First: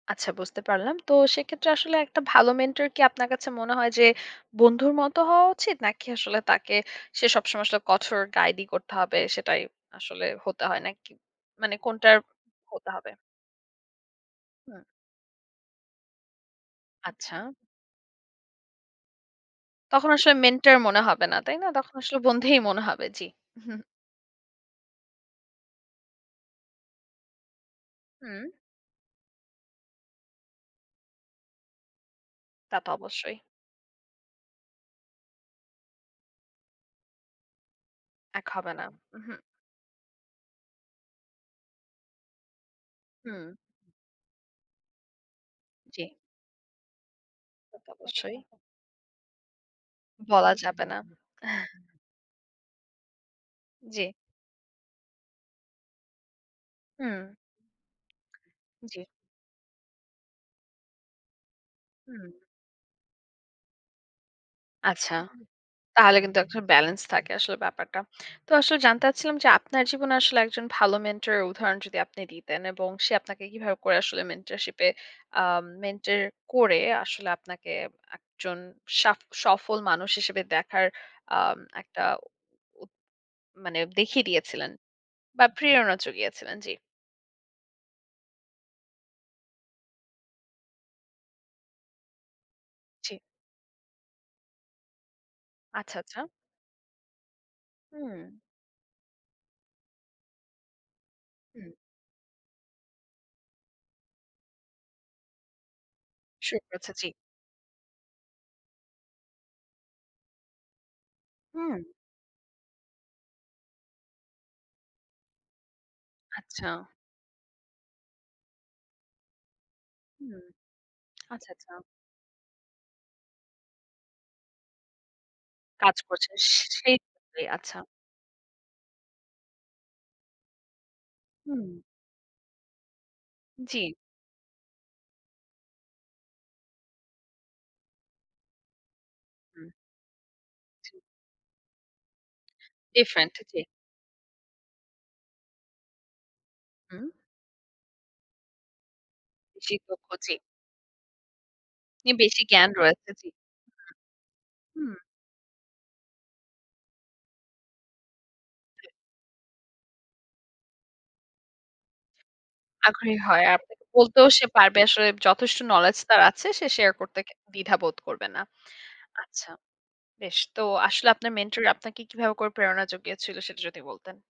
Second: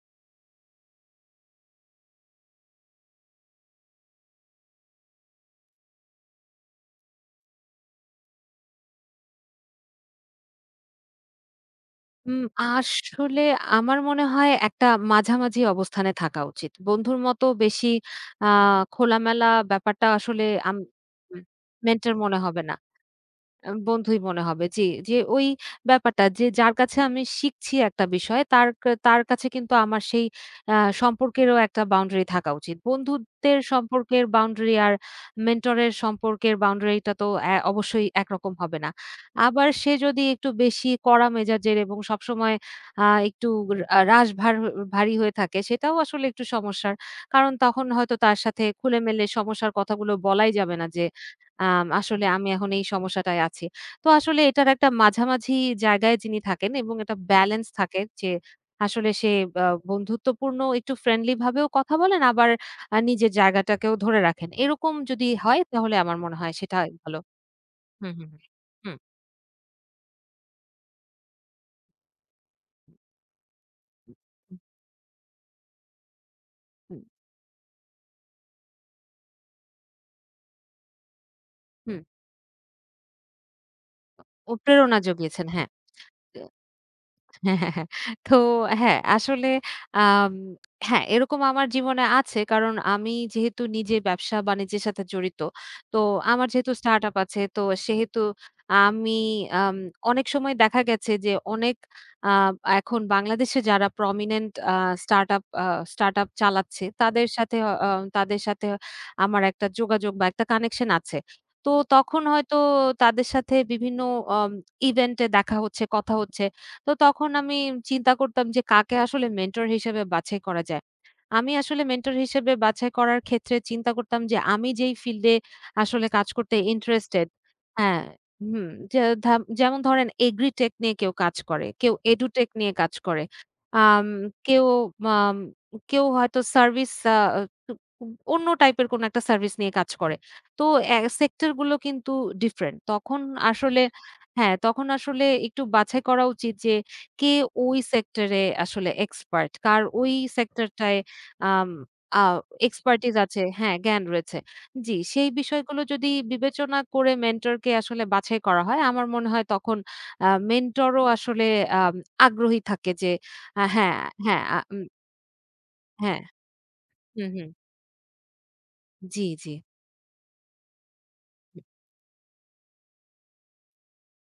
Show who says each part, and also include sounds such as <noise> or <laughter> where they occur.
Speaker 1: আচ্ছা, বুঝতে পারলাম। তো সেক্ষেত্রে আসলে একটা ভালো মেন্টর কি আপনার কাছে মনে হয় যে বন্ধুর মত হওয়া উচিত? নাকি আসলে তাকে সে সবসময় আসলে কঠোর গাইডই করতে হবে সেটাই, আসলে হতে হয় নাকি? মানে কোনটার
Speaker 2: হুম,
Speaker 1: হতে হবে?
Speaker 2: আসলে আমার মনে হয়
Speaker 1: হুম।
Speaker 2: একটা মাঝামাঝি অবস্থানে থাকা উচিত। বন্ধুর মতো
Speaker 1: আচ্ছা।
Speaker 2: বেশি আ খোলামেলা ব্যাপারটা
Speaker 1: তখন আসলে
Speaker 2: আসলে
Speaker 1: মেন্টর
Speaker 2: আম
Speaker 1: মনে হবে না। তাই না? তখন
Speaker 2: মেন্টর
Speaker 1: আসলে
Speaker 2: মনে
Speaker 1: বন্ধুই
Speaker 2: হবে না।
Speaker 1: মনে হবে জি।
Speaker 2: আম
Speaker 1: হুম।
Speaker 2: বন্ধুই মনে হবে। জি, জি ঐ ব্যাপারটা যে যার কাছে আমি শিখছি একটা বিষয়
Speaker 1: হুম।
Speaker 2: তার কা তার কাছে কিন্তু আমার সেই আ সম্পর্কেরও একটা বাউন্ডারি থাকা উচিত।
Speaker 1: তা তো অবশ্যই।
Speaker 2: বন্ধুত্বের সম্পর্কের বাউন্ডারি আর মেন্টরের সম্পর্কের বাউন্ডারিটা তো অ্যা অবশ্যই
Speaker 1: এক
Speaker 2: একরকম
Speaker 1: হবে
Speaker 2: হবে
Speaker 1: না,
Speaker 2: না।
Speaker 1: উহুম।
Speaker 2: আবার সে যদি একটু বেশি কড়া মেজাজের এবং সবসময় আ একটু
Speaker 1: হুম।
Speaker 2: উর রাস ভার ভারী হয়ে থাকে সেটাও
Speaker 1: জি।
Speaker 2: আসলে একটু সমস্যার কারণ তখন হয়তো
Speaker 1: অবশ্যই।
Speaker 2: তার সাথে খুলে-মেলে সমস্যার কথাগুলো বলাই
Speaker 1: বলা
Speaker 2: যাবে
Speaker 1: যাবে
Speaker 2: না।
Speaker 1: না।
Speaker 2: যে আম
Speaker 1: <chuckles>
Speaker 2: "আসলে আমি এখন এই সমস্যাটায় আছি।" তো
Speaker 1: জি।
Speaker 2: আসলে এটার একটা মাঝামাঝি জায়গায় যিনি থাকেন এবং একটা
Speaker 1: হুম।
Speaker 2: বেলেন্স থাকে যে
Speaker 1: জি।
Speaker 2: আসলে সে ব্য বন্ধুত্বপূর্ণ একটু ফ্রেন্ডলি ভাবেও কথা বলেন,
Speaker 1: হুম।
Speaker 2: আবার আ নিজের জায়গাটাকেও ধরে রাখেন। এরকম
Speaker 1: আচ্ছা।
Speaker 2: যদি হয় তাহলে আমার
Speaker 1: তাহলে
Speaker 2: মনে
Speaker 1: কিন্তু এক
Speaker 2: হয়
Speaker 1: ধরণের
Speaker 2: সেটাই
Speaker 1: বেলেন্স
Speaker 2: ভালো
Speaker 1: থাকে আসলে ব্যাপারটা।
Speaker 2: হুম, হুম।
Speaker 1: তো আসলে
Speaker 2: হুম।
Speaker 1: জানতে চাচ্ছিলাম যে আপনার জীবনে আসলে একজন ভালো মেন্টর এর উদাহরণ যদি আপনি দিতেন এবং সে আপনাকে কিভাবে করে আসলে মেন্টরশিপে আ মেন্টর করে আসলে আপনাকে একজন সাফ সফল মানুষ হিসেবে দেখার আ
Speaker 2: হুম।
Speaker 1: একটা। মানে দেখিয়ে
Speaker 2: ও!
Speaker 1: দিয়েছিলেন।
Speaker 2: প্রেরণা
Speaker 1: বা
Speaker 2: জোগিয়েছেন, হ্যাঁ।
Speaker 1: প্রেরণা যুগিয়েছিলেন জি।
Speaker 2: হ্যাঁ, হ্যাঁ। তো হ্যাঁ আসলে আ হ্যাঁ, এরকম আমার জীবনে আছে। কারণ
Speaker 1: জি।
Speaker 2: আমি যেহেতু নিজের ব্যবসা বাণিজ্যের সাথে জড়িত।
Speaker 1: আচ্ছা,
Speaker 2: তো
Speaker 1: আচ্ছা।
Speaker 2: আমার যেহেতু স্টার্টআপ আছে তো সেহেতু
Speaker 1: হুম।
Speaker 2: আমি আম অনেক সময় দেখা গেছে যে
Speaker 1: হুম।
Speaker 2: অনেক আ এখন বাংলাদেশে যারা prominent আ startup আ startup
Speaker 1: শুরু
Speaker 2: চালাচ্ছে,
Speaker 1: করেছে জি।
Speaker 2: তাদের সাথে অ অ তাদের সাথে আমার একটা যোগাযোগ বা একটা কানেকশন আছে। তো
Speaker 1: হুম।
Speaker 2: তখন হয়তো তাদের সাথে বিভিন্ন ওম ইভেন্টে দেখা হচ্ছে, কথা হচ্ছে।
Speaker 1: আচ্ছা।
Speaker 2: তো তখন আমি চিন্তা করতাম যে, "কাকে আসলে মেন্টর হিসেবে বাছাই
Speaker 1: হুম।
Speaker 2: করা যায়?"
Speaker 1: আচ্ছা,
Speaker 2: আমি
Speaker 1: আচ্ছা।
Speaker 2: আসলে মেন্টর হিসেবে বাছাই করার ক্ষেত্রে চিন্তা করতাম যে, আমি যেই ফিল্ডে
Speaker 1: কাজ
Speaker 2: আসলে কাজ
Speaker 1: করছে।
Speaker 2: করতে ইন্টারেস্টেড
Speaker 1: সেইভাবে আচ্ছা।
Speaker 2: হ্যাঁ। হুম, যে ধাপ যেমন ধরেন agritech নিয়ে কেউ কাজ
Speaker 1: হুম।
Speaker 2: করে, কেউ edutech নিয়ে কাজ করে।
Speaker 1: জি।
Speaker 2: আম কেউ আম কেউ হয়তো সার্ভিস আ টু উম অন্য টাইপ এর কোনো একটা সার্ভিস
Speaker 1: হুম
Speaker 2: নিয়ে কাজ করে। তো এ সেক্টর গুলো কিন্তু ডিফরেন্ট। তখন
Speaker 1: ডিফরেন্ট জি।
Speaker 2: আসলে হ্যাঁ, তখন আসলে একটু বাছাই করা উচিত যে
Speaker 1: হুম।
Speaker 2: কে ওই সেক্টরে আসলে এক্সপার্ট? কার
Speaker 1: নিষিদ্ধ
Speaker 2: ওই
Speaker 1: খোঁজে।
Speaker 2: সেক্টর টায় আম আ
Speaker 1: বেশি জ্ঞান রয়েছে
Speaker 2: expertise
Speaker 1: জি।
Speaker 2: আছে হ্যাঁ, জ্ঞান রয়েছে।
Speaker 1: হুম, হুম।
Speaker 2: জি, সেই বিষয়গুলো যদি বিবেচনা করে মেন্টরকে আসলে বাছাই করা হয়, আমার মনে হয় তখন আ মেন্টর ও আসলে আ আগ্রহী থাকে যে
Speaker 1: আগ্রহী হয়।
Speaker 2: আ
Speaker 1: আপনাকে
Speaker 2: হ্যাঁ,
Speaker 1: বলতেও
Speaker 2: হ্যাঁ।
Speaker 1: সে
Speaker 2: আ
Speaker 1: পারবে
Speaker 2: উম
Speaker 1: আসলে, যথেষ্ট নলেজ
Speaker 2: হ্যাঁ।
Speaker 1: তার আছে সে শেয়ার করতে
Speaker 2: হুম,
Speaker 1: কে
Speaker 2: হুম।
Speaker 1: দ্বিধা বোধ করবে না।
Speaker 2: জি,
Speaker 1: আচ্ছা।
Speaker 2: জি।
Speaker 1: বেশ। তো আসলে আপনার মেন্টর আপনাকে কিভাবে করে প্রেরণা যোগিয়েছিল সেটা যদি বলতেন?